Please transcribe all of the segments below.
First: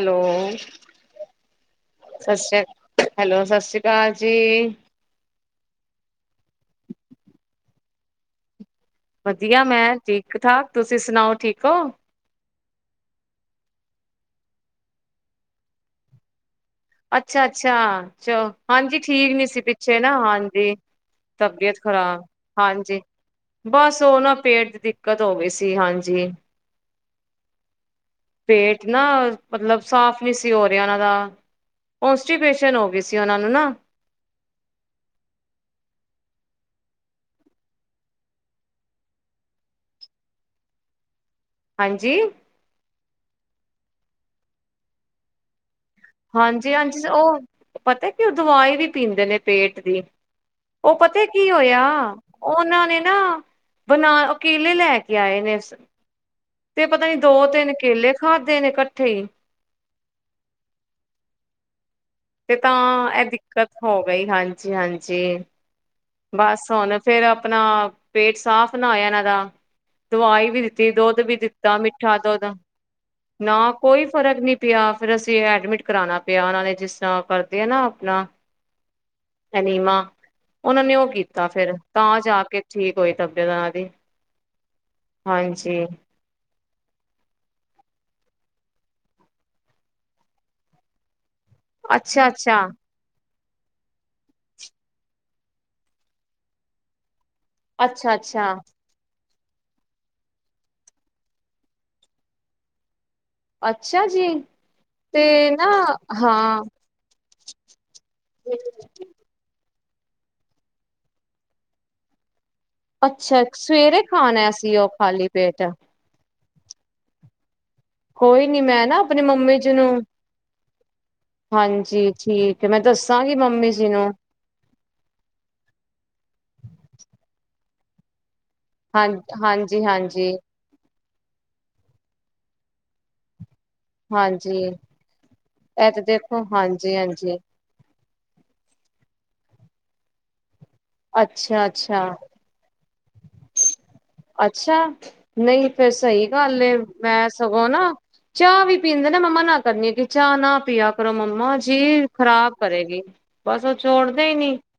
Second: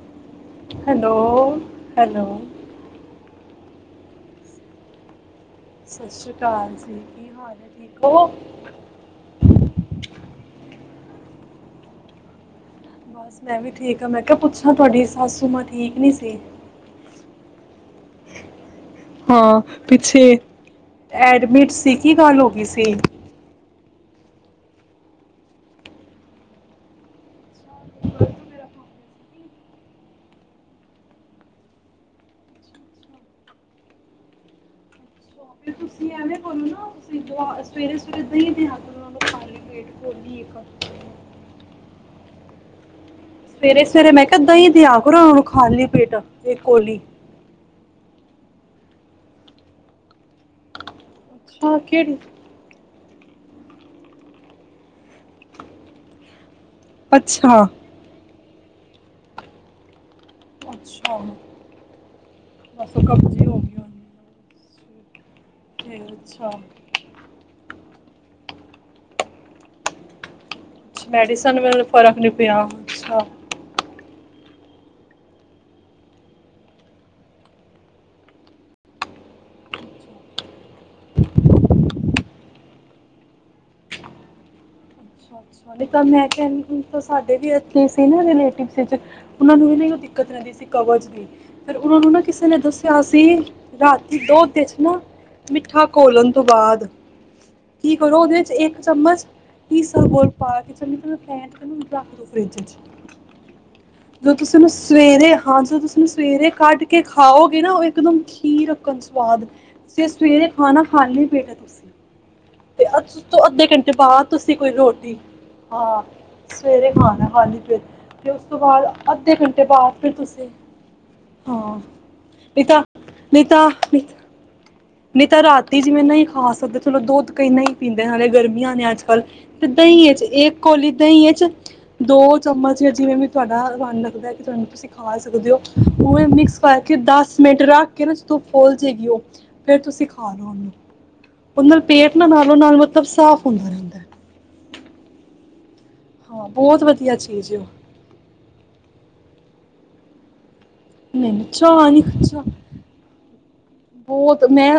Hello hello hello ਸਤਿ ਸ਼੍ਰੀ ਅਕਾਲ ਹੈਲੋ ਸਤਿ ਸ਼੍ਰੀ ਅਕਾਲ ਕਾਜੀੀ। ਸਤਿ ਸ੍ਰੀ ਅਕਾਲ ਜੀ ਕੀ ਹਾਲ ਹੈ ਠੀਕ ਹੋ? ਵਧੀਆ ਮੈਂ ਠੀਕ ਠਾਕ ਤੁਸੀਂ ਸੁਣਾਓ ਠੀਕ ਹੋ? ਬਸ ਮੈਂ ਵੀ ਠੀਕ ਆ ਮੈਂ ਕਿਹਾ ਪੁੱਛਾਂ ਤੁਹਾਡੀ ਸੱਸੂ ਮਾਂ ਠੀਕ ਨੀ ਸੀ ਅੱਛਾ-ਅੱਛਾ ਚਲੋ- ਹਾਂਜੀ ਠੀਕ ਨੀ ਸੀ ਪਿੱਛੇ ਨਾ ਹਾਂਜੀ ਐਡਮਿਟ ਤਬੀਅਤ ਸੀ ਕੀ ਖ਼ਰਾਬ ਗੱਲ ਹੋ ਗਈ ਸੀ ਹਾਂਜੀ ਬਸ ਉਹ ਨਾ ਪੇਟ ਦੀ ਦਿੱਕਤ ਹੋ ਗਈ ਸੀ ਹਾਂਜੀ। ਪੇਟ ਨਾ ਮਤਲਬ ਸਾਫ ਨੀ ਸੀ ਹੋ ਰਿਹਾ ਉਹਨਾਂ ਦਾ ਕੋਂਸਟੀਪੇਸ਼ਨ ਹੋ ਗਈ ਸੀ ਉਹਨਾਂ ਨੂੰ ਨਾ ਸਵੇਰੇ-ਸਵੇਰੇ ਦਹੀਂ ਦਿਆ ਕਰੋ ਉਨਾਂ ਨੂੰ ਖਾਲੀ ਪੇਟ ਕੋਲੀ ਇੱਕ ਹਾਂਜੀ। ਸਵੇਰੇ ਼-ਸਵੇਰੇ ਮੈਂ ਕਿਹਾ ਦਹੀ ਦਿਆ ਕਰੋ ਉਹਨਾ ਨੂੰ ਖਾਲੀ ਪੇਟ ਇੱਕ ਹਾਂਜੀ ਕੋਲੀ ਹਾਂਜੀ ਉਹ ਪਤਾ ਕਿ ਉਹ ਦਵਾਈ ਵੀ ਪੀਂਦੇ ਨੇ ਪੇਟ ਦੀ ਉਹ ਪਤਾ ਤੇ ਕੀ ਅੱਛਾ ਹੋਇਆ ਕਿਹੜੀ ਉਹਨਾਂ ਨੇ ਨਾ ਬਣਾ ਅਕਲੇ ਲੈ ਕੇ ਆਏ ਨੇ ਉਸਨ- ਤੇ ਪਤਾ ਨੀ ਦੋ ਅੱਛਾ ਤਿੰਨ- ਕੇਲੇ ਖਾ ਦੇ ਨੇ ਇਕੱਠੇ ਹੀ ਅੱਛਾ। ਤੇ ਬਸ ਉਹ ਤਾਂ, ਏ ਕਬਜ਼ੇ ਦਿੱਕਤ ਗਈ ਹੋਣੀ ਆ। ਹੋ ਗਈ ਹਾਂਜੀ। ਜੀ ਹਾਂਜੀ। ਅੱਛਾ ਬਸ ਹੁਣ, ਫੇਰ ਆਪਨਾ ਪੇਟ ਸਾਫ਼ ਣਾ ਹੋਇਆ ਇਹਨਾਂ ਦਾ ਦਵਾਈ [inaudible] ਵੀ ਦਿੱਤੀ, ਦੁੱਧ ਵੀ ਮੈਡੀਸਨ ਦਿੱਤਾ, ਨਾਲ ਫਰਕ ਮਿੱਠਾ ਨਹੀਂ ਦੁੱਧ ਪਿਆ ਅੱਛਾ ਨਾ ਕੋਈ ਫਰਕ ਨਹੀਂ ਪਿਆ, ਫਿਰ ਅਸੀਂ ਐਡਮਿਟ ਕਰਾਉਣਾ ਪਿਆ ਉਹਨਾਂ ਨੇ ਜਿਸ ਕਰਦੇ ਆ ਨਾ ਆਪਨਾ, ਅਨੀਮਾ, ਅੱਛਾ ਉਹਨਾਂ ਨੇ ਉਹ ਕੀਤਾ ਫਿਰ ਤਾਂ ਜਾ ਕੇ ਠੀਕ ਹੋਈ ਤਬੀਅਤ ਉਹਨਾਂ ਦੀ। ਹਾਂਜੀ ਸੋਲੇ ਕਮ ਹੈਥ [inaudible] ਸਾਡੇ ਵੀ ਇਥੇ ਸੀ ਨਾ, ਰਿਲੇਟਿਵ ਉਹ ਨੂੰ ਇਹ ਨਹੀਂ ਉਹ ਦਿੱਕਤਦੀ ਸੀ ਕਵਜ ਦੀ ਫਿਰ ਉਹਨਾਂ ਨੂੰ ਨਾ ਅੱਛਾ ਕਿਸੇ ਨੇ ਅੱਛਾ ਦੱਸਿਆ ਅਸੀਂ ਰਾਤੀ ਦੁੱਧ ਚ ਨਾ, ਮਿੱਠਾ ਘੋਲਣ ਤੋਂ ਬਾਅਦ ਕੀ ਅੱਛਾ ਕਰੋ, ਉਹਦੇ ਵਿੱਚ ਅੱਛਾ ਇੱਕ ਚਮਚ ਕੀ ਸ ਬਰ [inaudible] ਪਾ ਕੇਚਨ ਫੈਨ ਚ ਮੈਨੂੰ ਰੱਖ ਦੋ ਫਰਿੱਜ ਚ ਅੱਛਾ [inaudible] ਜੀ ਜੋ ਤੁਸੀਂਨੂੰ ਸਵੇਰੇ ਤੇ ਹਾਂ ਨਾ ਜ ਤੁਸੀਨੂੰ ਸਵੇਰੇ ਹਾਂ ਕੱਢ ਕੇ ਖਾਓਗੇ ਨਾ, ਉਹ ਇਕਦਮ ਖੀਰ ਰੱਖਣ ਸਵਾਦ ਜੇ ਸਵੇਰੇ ਖਾਨਾ, ਖਾਲੀ ਪੇਟ ਤੁਸੀਂ ਤੇ ਅੱ ਤੋਂ ਅੱਛਾ ਅੱਧੇ ਘੰਟੇ ਬਾਅਦ ਤੁਸੀਂ ਕੋਈ ਰੋਟੀ ਪ ਤਾਂ [inaudible] ਹਾਂ ਸਵੇਰੇ ਖਾਨਾ ਖਾਲੀ ਤੇ ਉਸ ਕੋਈ ਤੋਂ ਨੀ ਮੈਂ ਨਾ ਬਾਅਦ ਆਪਨੇ ਅੱਧੇ ਮੰਮੀ ਘੰਟੇ ਜੀ ਬਾਅਦ ਨੂੰ, ਫਿਰ ਤੁਸੀਂ ਹਾਂ ਹਾਂਜੀ ਨਹੀਂ ਠੀਕ ਮੈਂ ਤਾਂ ਦੱਸਾਂਗੀ ਨਹੀਂ ਤਾਂ ਮੰਮੀ ਜੀ ਨਹੀਂ ਨੂੰ ਤਾਂ ਨਹੀਂ ਤਾਂ, ਰਾਤੀ ਜਿਵੇਂ ਨਹੀਂ ਖਾ ਸਕਦੇ ਥਲੋ ਦੁੱਧ ਕਈ ਨਹੀਂ ਹੀ ਪੀਂਦੇ ਹਣੇ ਗਰਮੀ ਹਾਂ ਬ ਹਾਂਜੀ ਦਹੀਂ [inaudible] ਹਾਂਜੀ ਹੀ ਚ ਦੋ ਚਮਚ ਜਾਂ ਜਿਵੇਂ ਵੀ ਤੁਹਾਡਾ ਿੰ ਰੱਖ ਹਾਂਜੀ ਇਹ ਤੇ ਦੇਖੋ ਹਾਂਜੀ ਹਾਂਜੀ [inaudible] ਤੂੰ ਫੋਲ ਜੇਗੀਓ ਫੇਰ ਤੁਸੀਂ ਖਾ ਲੋ ਉਹਨੂੰ ਉਹ ਅੱਛਾ ਨਾਲ ਅੱਛਾ ਪੇਟ ਨਾਲ ਨਾਲੋਂ ਨਾਲ ਮ ਸਬ ਸਾਫ਼ ਹੁੰਦਾ ਰਹਿੰਦਾ ਅੱਛਾ, ਨਹੀਂ। ਫੇਰ ਸਹੀ ਹਾਂ ਗੱਲ ਏ, ਬਹੁਤ ਵਧੀਆ ਮੈਂ ਚੀਜ਼ ਹੈ ਉਹ ਸਗੋਂ ਨਾ ਚਾਹ ਵੀ ਪੀਂਦੇ ਨੇ ਮੰਮਾ ਨ ਕਰਨੀ ਹੈ ਕਿ ਚਾਹ ਨਾ ਪਆ ਕਰੋ ਨਹੀਂ ਨਹੀਂ ਮੰਮਾ ਚਾਹ ਨਹੀਂ ਜੀ ਚਾਹ ਖ਼ਰਾਬ ਕਰੇਗੀ ਬਸ ਛੋੜਦੇ ਹੀ ਬਹੁਤ ਨੀ ਮੈਂ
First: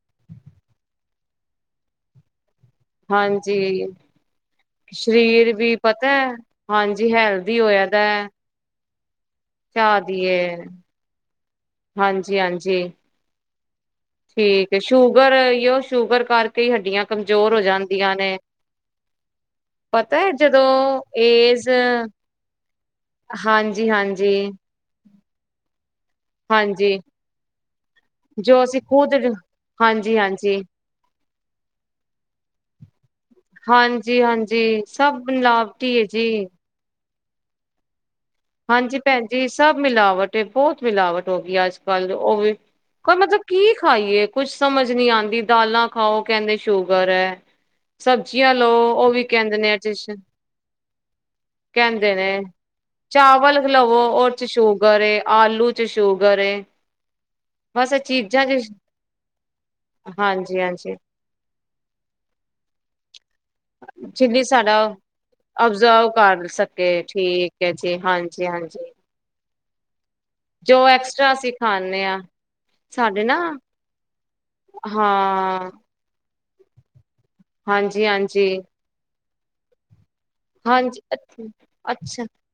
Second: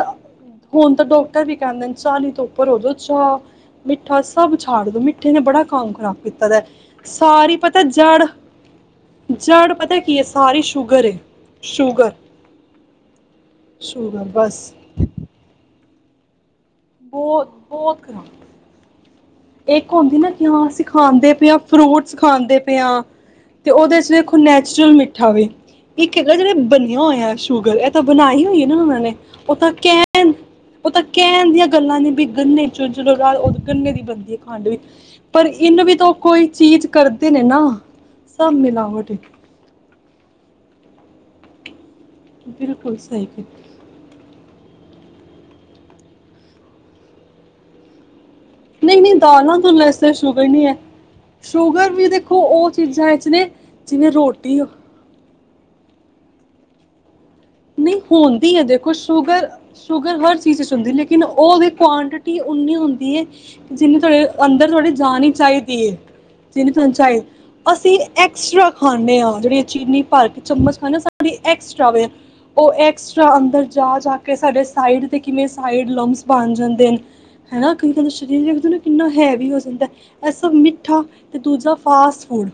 ਹੁਣ ਤਾਂ ਡੋ ਵੀ ਕਰਦੇ ਨੇ ਸਾਲੀ ਤੋਂ ਭਰੋ ਦੋ ਚਾਹ ਹਾਂਜੀ ਮਿੱਠਾ ਸਭ ਛਾਡ ਦੋ ਮਿੱਠੇ ਨੇ ਸਰੀਰ ਬੜਾ ਵੀ ਕੰਮ ਪਤਾ ਖ਼ਰਾਬ ਹੈ ਕੀਤਾ ਦਾ ਹਾਂਜੀ ਸਾਰੀ ਹੈਲਦੀ ਪਤਾ ਹੋਇਆ ਦਾ ਜੜ ਜਾੜ ਪਤਾ ਚਾਹ ਕੀ ਹੈ ਦੀਏ ਸਾਰੀ ਸ਼ੂਗਰ ਹੈ ਸ਼ੂਗਰ ਹਾਂਜੀ ਹਾਂਜੀ ਸ਼ੂਗਰ ਬਸ ਠੀਕ ਸ਼ੂਗਰ ਸ਼ੂਗਰ ਕਾਰ ਬਹੁਤ ਬਹੁਤ ਖਰਾਬ ਇੱਕ ਹੁੰਦੀ ਪਤਾ ਨਾ ਹੈ ਕਿ ਹਾਂ ਜਦੋਂ ਅਸੀਂ ਖਾਂਦੇ ਪਏ ਹਾਂ ਏਜ ਫਰੂਟਸ ਖਾਂਦੇ ਪਏ ਹਾਂ ਤੇ ਹਾਂਜੀ ਉਹਦੇ ਚ ਹਾਂਜੀ ਦੇਖੋ ਨੈਚੁਰਲ ਮਿੱਟੀ ਅੱਠਵੇ ਇੱਕ ਹੈਗਾ ਜਿਹੜਾ ਹਾਂਜੀ ਬਣਿਆ ਹੋਇਆ ਸ਼ੂਗਰ, ਇਹ ਤਾਂ ਬਣਾਈ ਹੋਈ ਜੋ ਹੈ ਨਾ ਅਸੀਂ ਉਹਨਾਂ ਖੁਦ ਨੇ ਉਹ ਤਾਂ ਹਾਂਜੀ ਕਹਿਣ ਹਾਂਜੀ ਉਹ ਤਾਂ ਕਹਨ ਦੀ ਗੱਲਾਂ ਨੇ ਵੀ ਗੰਨੇ ਚੋਂ ਜਦ ਉਹ ਗੰਨੇ ਦੀ ਹਾਂਜੀ ਬਣਦੀ ਹੈ ਖੰਡ ਵਿੱਚ ਹਾਂਜੀ ਸਭ ਪਰ ਇਹਨੂੰ ਵੀ ਮਿਲਾਵਟੀ ਹੈ ਤਾਂ ਜੀ ਕੋਈ ਚੀਜ਼ ਕਰਦੇ ਨੇ ਨਾ, ਸਭ ਹਾਂਜੀ ਮਿਲਾਵਟ ਏ ਭੈਣ ਜੀ ਸਭ ਮਿਲਾਵਟ ਤੇ ਬਹੁਤ ਮਿਲਾਵਟ ਹੋ ਗਈ ਅੱ ਕਲ ਉਹ ਵੀ, ਬਿਲਕੁਲ ਕੋਈ ਸਹੀ ਮਤਲਬ ਕਿਹਾ, ਕੀ ਖਾਈਏ ਕੁੱਝ ਸਮਝ ਸਮਝ ਨਹੀਂ ਆਉਂਦੀ ਦਾਲਾਂ ਖਾਓ ਕਹਿੰਦੇ ਸ਼ੂਗਰ ਹੈ, ਸਬ ਨਹੀਂ ਨਹੀਂ ਦਾਲਾਂ ਦੁਲਾ ਇਸ ਚ ਸ਼ੂਗਰ ਨਹੀਂ ਹੈ, ਸ਼ੂਗਰ ਵੀ ਕਹਿੰਦੇ ਨੇ ਦੇਖੋ ਉਹ ਚੀਜ਼ਾਂ ਨੇ ਚਾਵਲ ਲਵੋ ਜਿਵੇਂ ਔਦੇ ਚ ਰੋਟੀ ਸ਼ੂਗਰ ਏ, ਆਲੂ ਚ ਸ਼ੂਗਰ ਏ, ਬਸ ਨਹੀਂ ਇਹ ਚੀਜ਼ਾਂ ਚ ਹੋਦੀ ਹੈ ਦੇਖੋ ਸ਼ੂਗਰ, ਸ਼ੂਗਰ ਹਰ ਹਾਂਜੀ ਚੀਜ਼ ਚ ਹੁੰਦੀ ਹਾਂਜੀ ਲੇਕਿਨ ਉਹਦੇ ਕਵਆਂਟੀਟੀ ਉਨੀ ਹੁੰਦੀ ਹੈ ਜਿਨੀ ਤੁਹਾਡੇ ਜਿੰਨੀ ਸਾਡਾ ਅੰਦਰ ਜਾਣੀ ਚਾਹੀਦੀ ਹੈ। ਅਬਜ਼ਰਵ ਕਰ ਜਿਹਨੀ ਸਕੇ ਤੁਹਾਨੂੰ ਚਾਹੀਦੀ ਠੀਕ ਹੈ ਅਸੀਂ ਜੀ ਹਾਂਜੀ ਐਕਸਟਰਾ ਹਾਂਜੀ ਖਾਂਦੇ ਹਾਂ। ਜਿਹੜੀ ਏ ਚੀਨੀ ਭਰ ਕੇ ਚਮਚ ਜੋ ਖਾਣੇ ਹਾਂ ਐਕਸਟਰਾ ਅਸੀਂ ਐਕਸਟਰਾ ਖਾਂਦੇ ਵੇ। ਹਾਂ ਉਹ ਸਾਡੇ ਐਕਸਟਰਾ ਨਾ ਅੰਦਰ ਜਾ ਜਾ ਕੇ ਸਾਡੇ ਸਾਈਡ ਦੇ ਕਿਵੇਂ ਹਾਂ ਸਾਈਡ ਲਮਸ ਬਣ ਜਾਂਦੇ ਨੇ ਹੈ ਨਾ, ਕਈ ਹਾਂਜੀ ਵਰੀ ਹਾਂਜੀ ਸਰੀਰ ਵਿਚੋ ਕਿੰਨਾ ਹੈ ਵੀ ਹੋ ਜਾਂਦਾ। ਇਹ ਸਭ ਹਾਂਜੀ ਮਿੱਠਾ ਤੇ ਅੱਛਾ ਦੂਜਾ ਅੱਛਾ ਫਾਸਟ ਫੂਡ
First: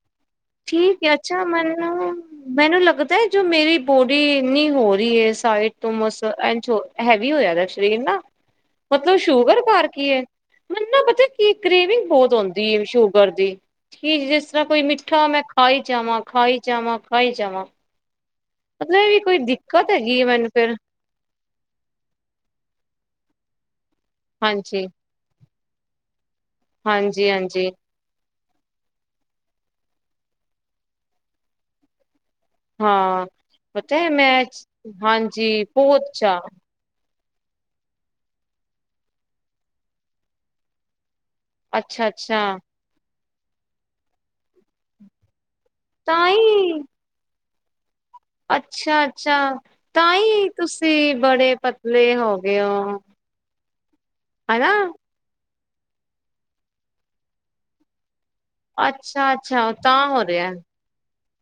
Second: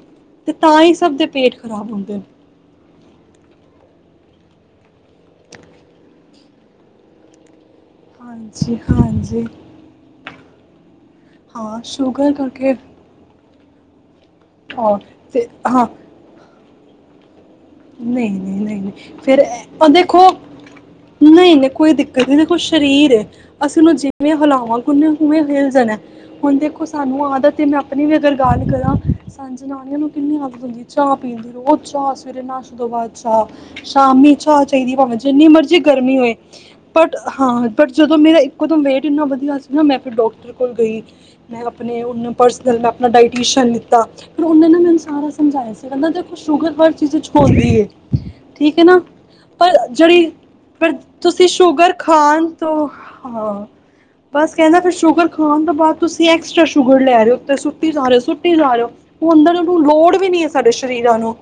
ਤੇ ਤਾਂ ਹੀ ਠੀਕ ਹੈ ਸਭ ਦੇ ਅੱਛਾ ਪੇਟ ਖ਼ਰਾਬ ਹੁੰਦੇ ਮੈਨੂੰ ਨੇ ਮੈਨੂੰ ਲੱਗਦਾ ਹੈ ਜੋ ਮੇਰੀ ਬੋ ਡੀ ਇੰਨੀ ਹੋ ਰਹੀ ਹੈ ਸਾਈਡ ਤੋਂ ਬਸ ਏਂਜ ਹੈਵੀ ਹੋਇਆ ਦਾ ਸ਼ਰੀਰ ਨਾ ਹਾਂਜੀ ਮਤਲਬ ਹਾਂਜੀ ਸ਼ੂਗਰ ਕਾਰ ਕੇ ਹੈ। ਕੀ ਹਾਂ ਕਰੀਵਿੰਗ ਸ਼ੂਗਰ ਬਹੁਤ ਕਰਕੇ ਹੁੰਦੀ ਦੀ ਸ਼ੂਗਰ ਦੀ ਕਿ ਜਿਸ ਤਰ੍ਹਾਂ ਕੋਈ ਔਰ ਮਿੱਠਾ ਮੈਂ ਫਿਰ ਖਾਈ ਹਾਂ ਜਾਵਾਂ ਖਾਈ ਜਵਾਬ, ਖਾਈ ਜਵਾ। ਨਹੀਂ ਨਹੀਂ ਨਹੀਂ ਫੇਰ ਹੈਗੀ ਏ ਦੇਖੋ ਮੈਨੂੰ ਫੇਰ ਨਹੀਂ ਨਹੀਂ ਕੋਈ ਦਿੱਕਤ ਨ ਦੇਖੋ ਸਰੀਰ ਹੇ। ਔਨੂ ਜਿਵੇਂ ਹਾਂਜੀ, ਹਲਾਵਾਂਗੇ ਔਨੇ ਔਵੇੇ ਹਿਲ [unintelligible] ਹੁਣ ਦੇਖੋ ਸਾਨੂੰ ਹਾਂਜੀ, ਆਦਤ ਹੈ, ਹਾਂਜੀ ਮੈਂ ਆਪਣੀ ਵੀ ਅਗਰ ਗਲ ਕਰਾ, ਸਾਨੂ ਜਨਾਨੀਆਂ ਨੂੰ ਕਿੰਨੀ ਆਦਤ ਹੁੰਦੀ ਹੈ, ਚਾਹ ਪੀਣ ਦੀ। ਰੋਜ ਚਾ ਨਾਸ਼ਤੇ ਤੋਂ ਬਾਅਦ ਹਾਂ। ਚਾਹ, ਪਤਾ ਹੈ ਸ਼ਾਮੀ ਮੈਂ ਚਾਹ ਚਾਹੀਦੀ ਭਾਵੇਂ ਜਿੰਨੀ ਹਾਂਜੀ ਮਰਜ਼ੀ ਬਹੁਤ ਗਰਮੀ ਹੋਵੇ ਚਾਅ ਪਰ ਹਾਂ, ਪਰ ਜਦੋਂ ਮੇਰਾ ਇੱਕੋ ਦਮ ਵੇਟ ਇੰਨਾ ਵਧੀਆ ਸੀ ਨਾ, ਮੈਂ ਫਿਰ ਡਾਕਟਰ ਕੋਲ ਗਈ। ਮੈਂ ਅਪਣੇ ਅੱਛਾ, ਔਨੂ ਅੱਛਾ ਪਰਸਨਲ ਮੈਂ ਅਪਣਾ ਡਾਈਟ ਸ਼ਨ ਲਿਤਾ, ਫਿਰ ਉਹਨੇ ਨਾ ਮੈਨੂੰ ਸਾਰਾ ਸਮਝਾਇਆ ਸੀ ਕਹਿੰਦਾ ਤਾਂ ਦੇਖੋ ਸ਼ੂਗਰ ਹੀ ਜੋ ਛੋੜਦੀ ਏ ਠੀਕ ਹੈ ਨਾ ਅੱਛਾ, ਅੱਛਾ ਪਰ ਤਾਂ ਜਿਹੜੀ ਹੀ ਫਿਰ ਤੁਸੀਂ ਬੜੇ ਸ਼ੂਗਰ ਪਤਲੇ ਹੋ ਖਾਣ ਗਏ ਤੋਂ, ਹੋ। ਹਾਂ ਬਸ ਹਨਾ ਕਹਿੰਦਾ ਫਿਰ ਸ਼ੂਗਰ ਖਾਣ ਤੋਂ ਬਾਅਦ ਤੁਸੀਂ ਐਕਸਟਰਾ ਸ਼ੂਗਰ ਲੈ ਰਹੇ ਹੋ, ਤੇ ਸੁੱਤੀ ਜਾ ਰਹੇ ਹੋ ਸੁ ਜਾ ਰਹੇ ਹੋ, ਅੱਛਾ, ਉਹ ਅੰਦਰ ਉਹਨਾ ਅੱਛਾ ਨੂੰ ਤਾਂ ਲੋੜ ਵੀ ਨਹੀਂ ਹੈ ਸਾਡੇ ਸਰੀਰਾਂ ਨੂੰ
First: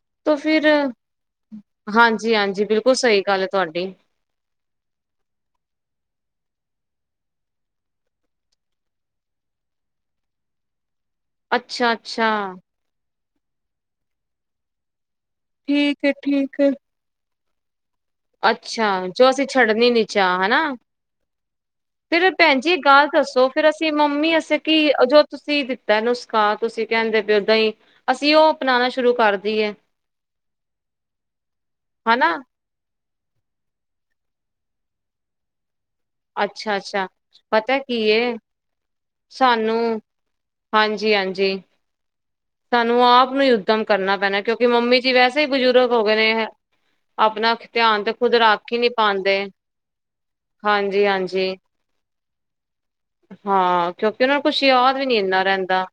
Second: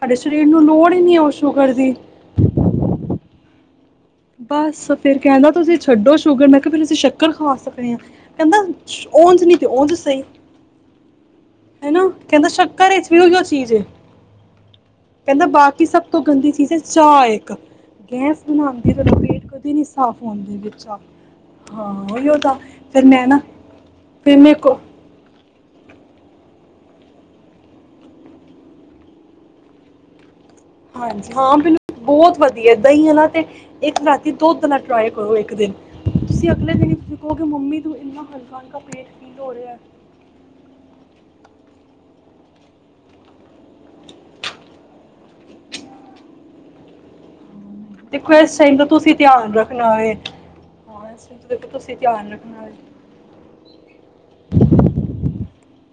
ਸਾਡੇ ਤ ਸਰੀਰ ਨੂੰ ਫਿਰ, ਲੋੜ ਹੀ ਨਹੀਂ ਹੈ ਉਹ ਸ਼ੂਗਰ ਦੀ ਹਾਂਜੀ- ਹਾਂਜੀ, ਬਿਲਕੁਲ ਸਹੀ ਗੱਲ ਏ। ਤੁਹਾਡੀ ਬਸ ਫੇਰ ਕਹਿੰਦਾ ਤੁਸੀਂ ਛੱਡੋ ਸ਼ੂਗਰ। ਮੈਂ ਕਿਹਾ ਫਿਰ ਅਸੀਂ ਸ਼ੱਕਰ ਖਾ ਸਕਦੇ ਹਾਂ। ਕਹਿੰਦਾ ਉਂਝ ਨਹੀਂ ਤੇ ਉਂਝ ਸਹੀ। ਹੈਨਾ, ਅੱਛਾ-ਅੱਛਾ। ਕਹਿੰਦਾ ਸ਼ੱਕਰ ਚ ਏ ਔਹਿਔ ਚੀਜ਼ ਏ। ਕਹਿੰਦਾ ਬਾਕੀ ਸਭ ਠੀਕ ਏ, ਤੋਂ ਗੰਦੀ ਠੀਕ ਚੀਜ਼ ਏ, ਚਾਹ ਏ। ਕ ਗੈਸ ਬਣਾਦ ਹਾਂ ਜੋ ਅਸੀਂ ਛੱਡਣੀ ਨੀ ਚਾੱ ਹੈਨਾ, ਚਾਹ ਹਾਂ ਫਿਰ ਉਹੀਓ ਤਾਂ ਭੈਣ ਜੀ, ਇਕ ਫਿਰ ਗੱਲ ਮੈਂ ਨਾ ਦੱਸੋ ਫੇਰ ਅਸੀਂ ਮੰਮੀ ਫਿਰ ਅਸੇ ਮੇਰੇ ਕਿ ਕੋ ਜੋ ਤੁਸੀ ਏ ਨੁਸਕਾ ਤੁਸੀਂ ਕਹਿੰਦੇ ਪਏ ਓ ਦਹੀ ਅਸੀਂ ਉਹ ਅਪਣਾਣਾ ਸ਼ੁਰੂ ਕਰ ਦਇਏ ਹਾਂਜੀ ਹਾਂ ਬਿਲ ਬਹੁਤ ਵਧੀਆ ਦਹੀ ਅਲਾ ਤੇ ਇੱਕ ਰਾਤੀ ਦੁੱਧ ਨਾਲ ਟਰਾਈ ਕਰੋ ਇੱਕ ਦਿਨ ਤੁਸੀਂ ਅਗਲੇ ਦਿਨ ਅੱਛਾ-ਅੱਛਾ। ਹੀ ਕਹੋਗੇ ਪਤਾ ਮੰਮੀ ਨੂੰ ਕੀ ਏ ਇੰਨਾ ਹਲਕਾ- ਹਲਕਾ ਪੇਟ ਫੀਲ ਹੋ ਰਿਹਾ। ਸਾਨੂੰ ਹਾਂਜੀ-ਹਾਂਜੀ। ਸਾਨੂੰ ਆਪ ਨੂੰ ਹੀ ੳਦੱਮ ਕਰਨਾ ਪੈਣਾ ਕਿਉਂਕਿ ਮੰਮੀ ਜੀ ਵੈਸੇ ਹੀ ਬਜ਼ੁਰਗ ਹੋ ਗਏ ਨੇ ਅਪਣਾ ਦੇਖੋ ਇਸ ਟਾਈਮ ਦਾ ਤੁਸੀਂ ਧਿਆਨ ਰੱਖਣਾ ਏ। ਹਾਂਜੀ- ਹਾਂਜੀ ਹਾਂ, ਕਿਉਂਕਿ ਉਹਨਾ ਨੂੰ ਕੁਛ ਯਾਦ ਵੀ ਨੀ ਇੰਨਾ ਰਹਿੰਦਾ।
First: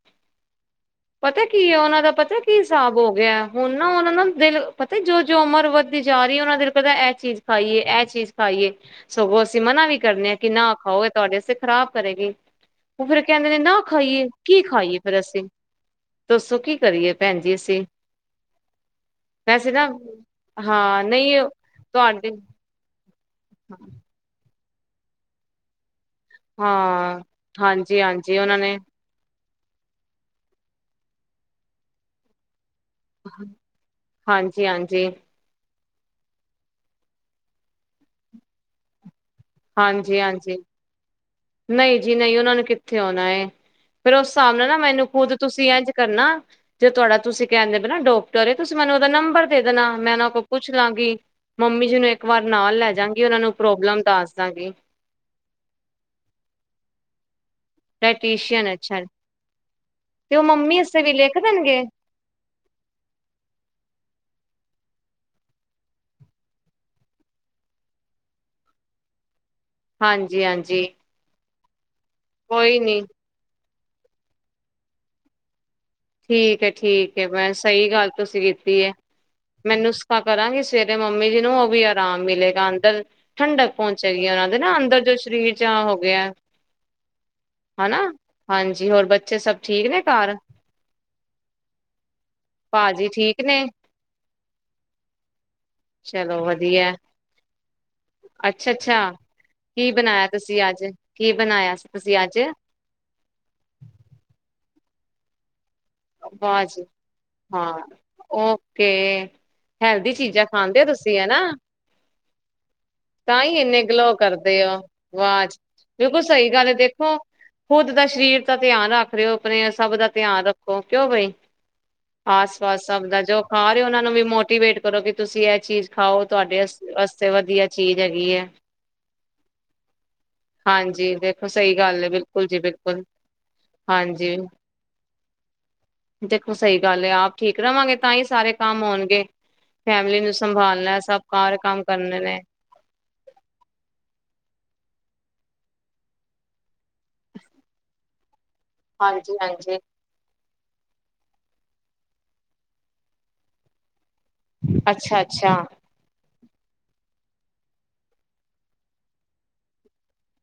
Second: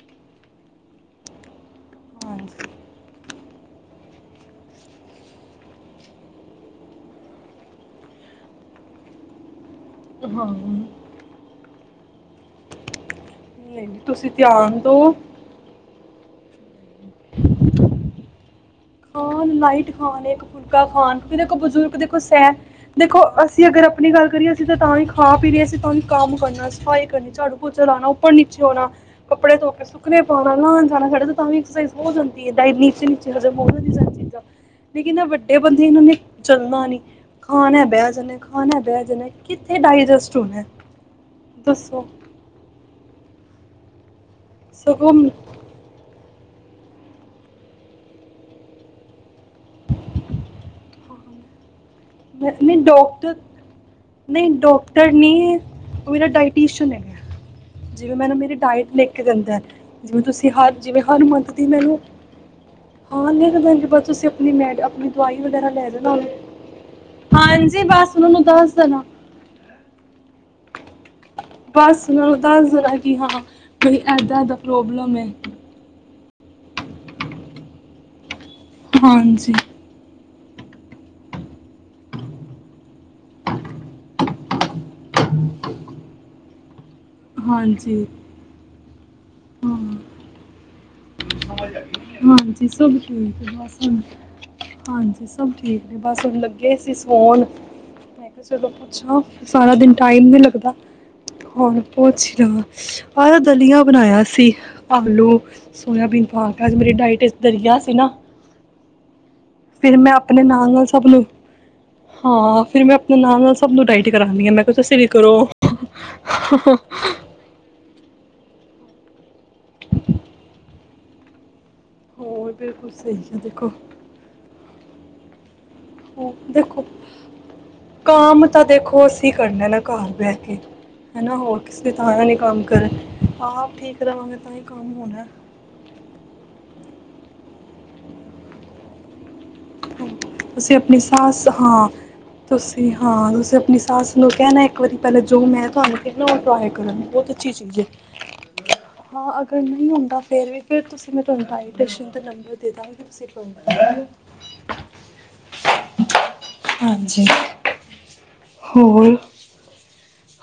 ਪਤਾ ਕੀ ਕੀ ਹੈ, ਉਹਨਾਂ ਦਾ ਪਤਾ ਕੀ ਹਾਂਜੀ ਹਿਸਾਬ ਹੋ ਗਿਆ ਹੁਣ ਨਾ ਉਹਨਾਂ ਨੂੰ ਦਿਲ ਪਤਾ ਜੋ ਜੋ ਉਮਰ ਵੱਧਦੀ ਜਾ ਰਹੀ ਹੈ ਉਹਨਾਂ ਦਿਲ ਕਰਦਾ ਇਹ ਚੀਜ਼ ਖਾਈਏ, ਇਹ ਚੀਜ਼ ਖਾਈਏ। ਸਗੋਂ ਅਸੀ ਮਨਾ ਵੀ ਕਰਦੇ ਹਾਂ ਕਿ ਨਾ ਖਾਓ ਇਹ ਤੁਹਾਡੇ ਵਾਸਤੇ ਖ਼ਰਾਬ ਕਰੇਗੀ। ਉਹ ਫੇਰ ਕਹਿੰਦੇ ਨੇ ਨਾ ਜੀ, ਖਾਈਏ, ਤੁਸੀਂ ਕੀ ਧਿਆਨ ਖਾਈਏ ਦਿਓ ਫੇਰ ਅਸੀ? ਦੱਸੋ ਕੀ ਕਰੀਏ ਭੈਣ ਜੀ ਅਸੀਂ। ਖਾਨ ਵੈਸੇ ਨਾ ਲਾਈਟ ਖਾਨ, ਇੱਕ ਫੁਲਕਾ ਹਾਂ ਖਾਨ। ਨਹੀਂ ਦੇਖੋ ਬਜ਼ੁਰਗ ਦੇਖੋ ਤੁਹਾਡੇ ਸੈ ਦੇਖੋ ਅਸੀਂ ਅਗਰ ਆਪਣੀ ਗੱਲ ਕਰੀਏ। ਅਸੀਂ ਤੇ ਤਾਂ ਹੀ ਖਾ ਪੀ ਰਹੀਆਂ ਸੀਂ। ਕੰਮ ਕਰਨਾ ਸਫ਼ਾਈ ਹਾਂ ਕਰਨੀ ਝਾੜੂ ਪੋਚਾ ਹਾਂਜੀ ਲਾਣਾ ਉਪਰ ਹਾਂਜੀ ਉਹਨਾਂ ਨੀਚੇ ਨੇ ਹੌਣਾ। ਕੱਪੜੇ ਧੋ ਕੇ ਸੁੱਕਣੇ ਪਾਉਣਾ ਨਉਣ ਜਾਣਾ ਸਾਡੇ ਤਾਂ ਵੀ ਐਕਸਾਈਜ਼ ਬਹੁਤ ਹੋ ਜਾਂਦੀ ਚਾਹੇ ਇੰਨੀ। ਸਿੰਚ [unintelligible] ਹਾਂਜੀ ਹਾਂਜੀ। ਬੰਦੇੇ ਨੇ ਚਲਣਾ ਨਹੀਂ ਖਾਣ ਬਹਿ ਜਾਂਦੇ ਖਾਣ ਬਹਿ ਜਾਂਦੇ ਕਿੱਥੇ ਹਾਂਜੀ ਡਾਈਜੈਸਟ ਹਾਂਜੀ ਹੋਣਾ ਹੈ। ਨਹੀਂ ਦੱਸੋ ਜੀ ਨਹੀਂ ਉਹਨਾਂ ਨੂੰ ਕਿੱਥੇ। ਆਉਣਾ ਹੈ। ਫੇਰ ਉਸ ਹਿਸਾਬ ਨਾਲ ਨਾ ਮੈਨੂੰ ਸਗੋਂ ਖੁਦ ਤੁਸੀਂ ਇੰਝ ਕਰਨਾ। ਜੇ ਤੁਹਾਡਾ ਤੁਸੀਂ ਕਹਿੰਦੇ ਵੀ ਨਾ ਡਾਕਟਰ ਹੈ ਨਾ ਤੁਸੀਂ ਮੈਨੂੰ ਉਹਦਾ ਨੰਬਰ ਦੇ ਦੇਣਾ ਮੈਂ ਉਹ ਕੋਲ ਪੁੱਛ ਲਾਂਗੀ ਮੰਮੀ। ਜਿਹਨੂੰ ਇੱਕ ਵਾਰ ਨਹੀਂ ਨਾਲ ਲੈਜਾਗੀ ਡਾਕਟਰ ਉਹਨਾਂ ਨੂੰ ਪ੍ਰੋਬਲਮ ਦੱਸ ਨਹੀਂ ਦਾਗੀ। ਡਾਕਟਰ ਨਹੀਂ ਉਹ ਮੇਰਾ ਡਾਇਟੀਸ਼ਨ ਹੈ। ਜਿਵੇਂ ਮੈਨੂੰ ਮੇਰੀ ਡਾਇਟੀਸ਼ੀਅਨ ਏ ਡਾਇਟ ਅੱਛਾ ਲਿਖ ਕੇ ਦਿੰਦਾ ਹੈ। ਜਿਵੇਂ ਤੇ ਉਹ ਤੁਸੀਂ ਹਰ ਮੰਮੀ ਜਿਵੇਂ ਅਸੇ ਵੀ ਲਿਖ ਹਨੂੰਮੰਤ ਦੀ ਦੇਣਗੇ ਮੈਨੂੰ ਹਾਂ ਲਿਖ ਕੇ ਦੇਣ ਬਾਅਦ ਤੁਸੀਂ। ਮੈ ਆਪਣੀ ਦਵਾਈ ਵਗੈਰਾ ਲੈ ਦੇਣਾ ਕਰੇ। ਹਾਂਜੀ ਬਸ ਉਹਨਾਂ ਨੂੰ ਦੱਸ ਦੇਣਾ। ਹਾਂਜੀ ਹਾਂਜੀ। ਬਸ। ਉਹਨਾਂ ਨੂੰ ਦਸ ਕੋਈ ਦੇਣਾ ਨੀ ਕਿ ਹਾਂ। ਕਿ ਐਦਾਂ ਐਦਾਂ ਪ੍ਰੋਬਲਮ ਹੈ। ਠੀਕ ਹੈ ਠੀਕ ਹੈ ਮੈਂ ਸਹੀ ਗੱਲ ਤੁਸੀਂ ਕੀਤੀ। ਹਾਂਜੀ [unintelligible] ਕਰਾਂਗੀ ਸਵੇਰੇ ਮੰਮੀ ਜੀ ਨੂੰ ਉਹ ਵੀ ਆਰਾਮ ਮਿਲੇਗਾ ਅੰਦਰ ਠੰਡਕ ਪਹੁੰਚੇਗੀ ਉਹਨਾਂ ਨੂੰ ਉਹਦੇ ਨਾ ਅੰਦਰ ਜੋ ਸਰੀਰ ਚ ਹੋ ਗਿਆ ਹਨਾ, ਹਾਂਜੀ ਹਾਂਜੀ। ਹੋਰ ਬੱਚੇ ਸਭ ਹਾਂ ਠੀਕ ਨੇ ਘਰ? ਹਾਂਜੀ। ਸਭ ਠੀਕ। ਬ ਹਾਂਜੀ ਸਭ ਭਾਜੀ ਠੀਕ ਨੇ ਠੀਕ ਨੇ। ਬੱਸੁ ਹੁਣ ਚਲੋ ਲੱਗੇ ਵਧੀਆ ਸੀ, ਸੋਣ ਮੈਂ ਕਿਹਾ ਚਲੋ ਅੱਛਾ ਅੱਛਾ ਪੁੱਛਾਂ, ਸਾਰਾ ਕੀ ਦਿਨ ਟਾਈਮ ਬਣਾਇਆ ਨੀ ਤੁਸੀਂ ਲੱਗਦਾ ਅੱਜ ਕੀ ਬਣਾਇਆ ਹੁਣ ਸੀ ਤੁਸੀਂ ਅੱਜ ਪੁਛਲਾ ਆਹ ਦਲਿਆ ਬਣਾਇਆ ਸੀ। ਆਲੂ। Soybean park. ਜੀ, ਹਾਂ, ਓਕੇ। ਫਿਰ ਹੈਲਦੀ, ਮੈਂ ਆਪਣੇ ਚੀਜ਼ਾਂ ਨਾਲ ਖਾਂਦੇ ਹੋ, ਨਾਲ ਸਭ ਤੁਸੀਂ ਨੂੰ ਹਨਾ। ਹਾਂ। ਫਿਰ ਮੈਂ, ਆਪਣੇ ਤਾਂ ਨਾਲ-ਨਾਲ ਹੀ ਸਭ ਇੰਨੇ ਨੂੰ ਡਾਇਟ ਗਲੋ ਕਰਾਂਨੀ ਆ, ਕਰਦੇ ਮੈਂ ਕਿਹਾ ਹੋ ਤੁਸੀਂ ਵੀ ਕਰੋ। ਵਾਹ ਜੀ ਆਪ ਦਾ ਸਰੀਰ ਦਾ ਧਿਆਨ ਰੱਖ ਰਹੇ ਹੋ, ਆਪਣੇ ਸਭ ਦਾ ਧਿਆਨ ਰੱਖੋ, ਕਿਉਂ ਬਾਈ। ਹੋਰ ਆਸ-ਪਾਸ ਬਿਲਕੁਲ ਸਭ ਸਹੀ ਦਾ, ਹੈ ਜੋ ਦੇਖੋ ਖਾ, ਰਹੇ ਉਹਨਾ ਨੂੰ ਵੀ ਮੋਟੀਵੇਟ ਕਰੋ ਕਿ, ਤੁਸੀਂ ਇਹ ਚੀਜ਼ ਖਾਓ, ਤੁਹਾਡੇ ਆਸਤੇ ਵਧੀਆ। ਚੀਜ਼ ਹੈਗੀ ਕਾਮ ਹੈ ਤਾਂ ਦੇਖੋ, ਅਸੀਂ ਕਰਨੈਣਾ ਘਰ ਬਹਿ ਕੇ, ਹਾਂਜੀ ਹਨਾ ਦੇਖੋ ਹੋਰ ਸਹੀ ਕਿਸੇੇ ਗੱਲ ਹੈ ਤਾਂ ਨੀ, ਬਿਲਕੁਲ ਜੀ ਕੰਮ ਕਰੇ ਬਿਲਕੁਲ ਆਪ ਠੀਕ ਹਾਂਜੀ ਰਹਾਂਗੇ, ਤਾਂ ਹੀ ਕੰਮ ਹੋਣਾ। ਦੇਖੋ ਸਹੀ ਗੱਲ ਐ, ਆਪ ਠੀਕ ਰਵਾਂਗੇ, ਤਾਂਹੀ ਸਾਰੇ ਕੰਮ ਹੋਣਗੇ। ਫੈਮਲੀ ਨੂੰ ਤੁਸੀਂ ਆਪਣੀ ਸੰਭਾਲਣਾ, ਸਭ ਸੱਸ ਕਾਰ, ਕੰਮ ਹਾਂ ਕਰਨੇ ਨੇ। ਤੁਸੀਂ ਹਾਂ, ਤੁਸੀਂ ਆਪਣੀ ਸਾਸ ਨੂੰ ਕਹਿਣਾ ਇੱਕ ਵਾਰੀ ਪਹਲੇ ਜੋ, ਮੈਂ, ਤਵਾਨੁ ਕੈਨੀ, ਫਿਰਨਾ ਓ, ਟ੍ਰਾਈ ਕਰਣ ਬਹੁਤ ਅੱਛੀ ਚੀਜ਼ ਹੈ। ਹਾਂ, ਹਾਂਜੀ ਅਗਰ ਹਾਂਜੀ ਨਹੀਂ ਹੁੰਦਾ ਫੇਰ, ਵੀ ਫਿਰ, ਤੁਸੀਂ ਮੈਂ ਤੁਹਾਨੂੰ, ਆਈਟਸ਼ਨ ਦਾ ਨੰਬਰ ਦਾਗੀ ਤੁਸੀਂ ਫੋ ਅੱਛਾ- ਅੱਛਾ। ਹਾਂਜੀ। ਹੋਰ?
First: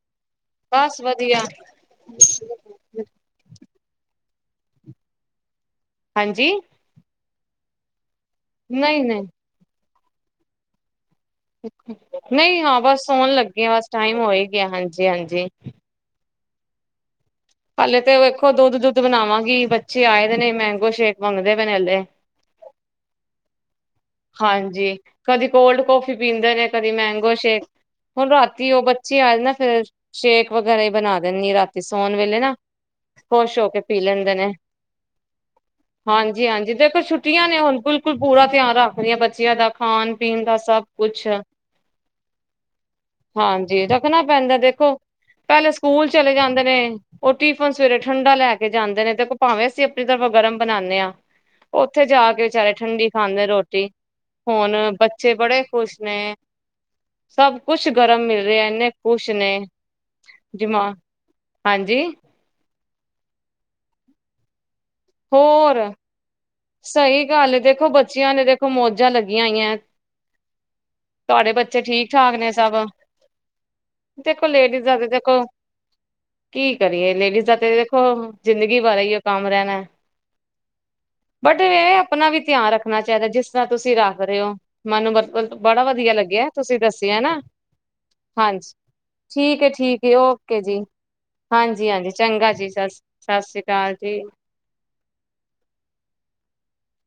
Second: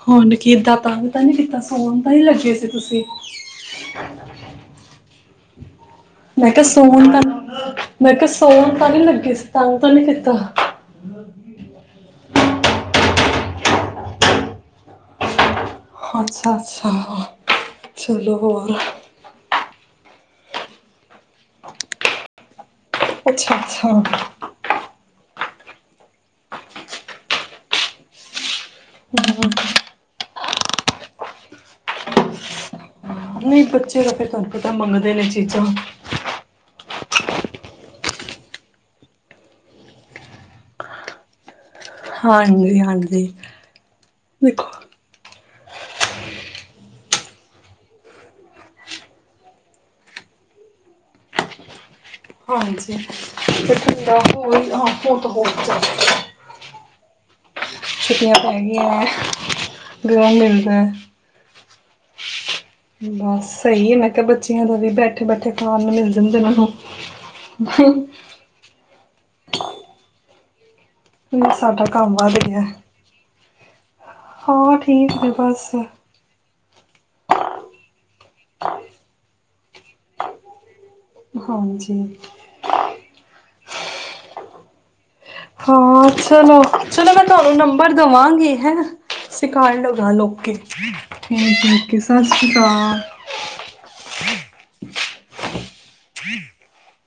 ਹੁਣ ਕਿਦਾਂ ਬਸ ਤਾਂਗ ਤਾਂ ਨੀ ਵਧੀਆ ਕੀਤਾ, ਸੋਣ ਤਾਂ ਨੀ ਲੱਗੇ ਸੀ, ਤੁਸੀਂ ਮੈਂ ਹਾਂਜੀ ਕਿਹਾ, ਸੋਣ ਤਾਂ ਹੰ ਮੈਂ ਕਿਹਾ, ਸੋਣ ਤਾਂ ਨੀ ਨਹੀਂ ਨਹੀਂ ਲੱਗੇ ਸੀ, ਤਾਂ ਤਨੇ ਕਿਤਾ ਨਹੀਂ, ਹਾਂ ਬਸ। ਸੋਣ ਲੱਗੇ ਆ, ਬਸ ਟਾਈਮ ਹੋ, ਹੀ ਗਿਆ ਹਾਂਜੀ- ਹਾਂਜੀ। ਅੱਛਾ-ਅਛਾ। ਹਲੇ ਤੇ ਵੇਖੋ, ਦੁੱਧ- ਦੁੱਧ ਬਣਾਵਾਂਗੀ ਬ ੀ ਆਏ ਨੇ, ਮੈਂਗੋ ਸ਼ੇਕ ਮੰਗਦੇ ਪੈਨੇ, ਹਲੇ ਅੱਛਾ ਅੱਛਾ ਹਾਂਜੀ, ਕਦੀ ਕੋਲਡ ਕੌਫੀ ਪੀਂਦੇ ਨੇ, ਕਦੀ ਮੈਂਗੋ ਸ਼ੇਕ, ਹੁਣ ਰਾਤ ਉਹ ਬੱਚੇ, ਆਜ ਨਾ, ਫੇਰ ਸ਼ੇਕ ਵਗੈਰਾ ਬਣਾ ਦਿੰਦੀ ਰਾਤੀ ਸੌਣ ਵੇਲੇ ਨਾ ਖੁਸ਼ ਨਹੀਂ ਹੋ ਕੇ ਪੀ ਬੱਚੇ ਤਾਂ ਫਿਰ ਲੈਂਦੇ ਤੁਹਾਨੂੰ ਨੇ ਪਤਾ ਮੰਗਦੇ ਨੇ ਚੀਜ਼ਾਂ ਦੇੇਖਰ ਛੁੱਟੀਆਂ ਨੇ ਹੁਣ ਬਿਲਕੁਲ ਪੂਰਾ ਤਿਆਰ ਆ ਆਪਆ ਬੱਚੀਆਂ ਦਾ ਖਾਣ ਪੀਣ ਦਾ ਸਭ ਕੁਛ ਹਾਂਜੀ ਹਾਂਜੀ ਹਾਂਜੀ ਰੱਖਣਾ ਪੈਂਦਾ ਦੇਖੋ ਪਹਿਲੇ ਸਕੂਲ ਚਲੇ ਜਾਂਦੇ ਨੇ ਉਹ ਟਿਫਨ ਸਵੇਰੇ ਠੰਢਾ ਲੈ ਕੇ ਜਾਂਦੇ ਨੇ ਤੇ ਭਾਵੇਂ ਅਸੀਂ ਆਪਣੀ ਤਰਫਾ ਗਰਮ ਬਨਾਉਂਦੇ ਹਾਂ ਉੱਥੇ ਜਾ ਕੇ ਵਿਚਾਰੇ ਠੰਡੀ ਖਾਂਦੇ ਰੋਟੀ ਹੁਣ ਹ ਬੱਚੇ ਬੜੇ ਖੁਸ਼ ਉਹਤ ਨੇ ਹੋ ਸਭ ਕੁਛ ਗਰਮ ਛੁਟੀਆਂ ਮਿਲ ਪੈ ਰਿਹਾ ਇੰਨੇ ਖੁਸ਼ ਨੇ ਗ ਗ ਮਿਲਦਾ ਡਿਮਾਂਡ ਹਾਂਜੀ ਬਸ ਸਹੀ ਹੈ ਮੈਂ ਕਿਹਾ ਬੱਚਿਆਂ ਦਾ ਵੀ ਬੈਠੇ ਬੈਠੇ ਹੋਰ ਖਾਣ ਨੂੰ ਮਿਲ ਜਾਂਦੇ ਉਹਨਾਂ ਸਹੀ ਗੱਲ ਦੇਖੋ ਬੱਚਿਆਂ ਨੇ ਦੇਖੋ ਮੋਦੀ ਚੀਜ਼ਾਂ ਲੱਗੀਆਂ ਹੋਈਆਂ ਨਹੀਂ ਤੁਹਾਡੇ ਬੱਚੇ ਸਾਡਾ ਠੀਕ ਕੰਮ ਠਾਕ ਵਧ ਨੇ ਹੈ ਸਭ ਦੇਖੋ ਹਾਂ ਲੇਡੀਜ਼ ਦਾ ਤੇ ਠੀਕ ਹੈ ਦੇਖੋ ਬਸ ਕੀ ਕਰੀਏ ਲੇਡੀਜ਼ ਦਾ ਤੇ ਜ਼ਿੰਦਗੀ ਬਾਰੇ ਹੀ ਉਹ ਕੰਮ ਰਹਿਣਾ ਬਟ ਇਹਵੇ ਹਾਂਜੀ ਆਪਣਾ ਵੀ ਧਿਆਨ ਰੱਖਣਾ ਚਾਹੀਦਾ ਜਿਸ ਤਰ੍ਹਾਂ ਤੁਸੀਂ ਰੱਖ ਰਹੇ ਹੋ ਮਨ ਬਰ ਹਾਂ ਚਲੋ ਚਲੋ ਮੈਂ ਨਾ ਤੁਹਾਨੂੰ ਨੰਬਰ ਦੇਵਾਂਗੀ ਹੈ ਹਾਂਜੀ ਠੀਕ ਹੈ ਸਿਖਣ ਠੀਕ ਲਗਾ ਹੈ ਲੋਕੀ ਓਕੇ ਜੀ ਓ ਹਾਂਜੀ ਸਤਿ ਹਾਂਜੀ ਸ੍ਰੀ ਚੰਗਾ ਜੀ ਸਤਿ ਅਕਾਲ ਸਤਿ ਸ੍ਰੀ ਅਕਾਲ ਜੀ ਹਮ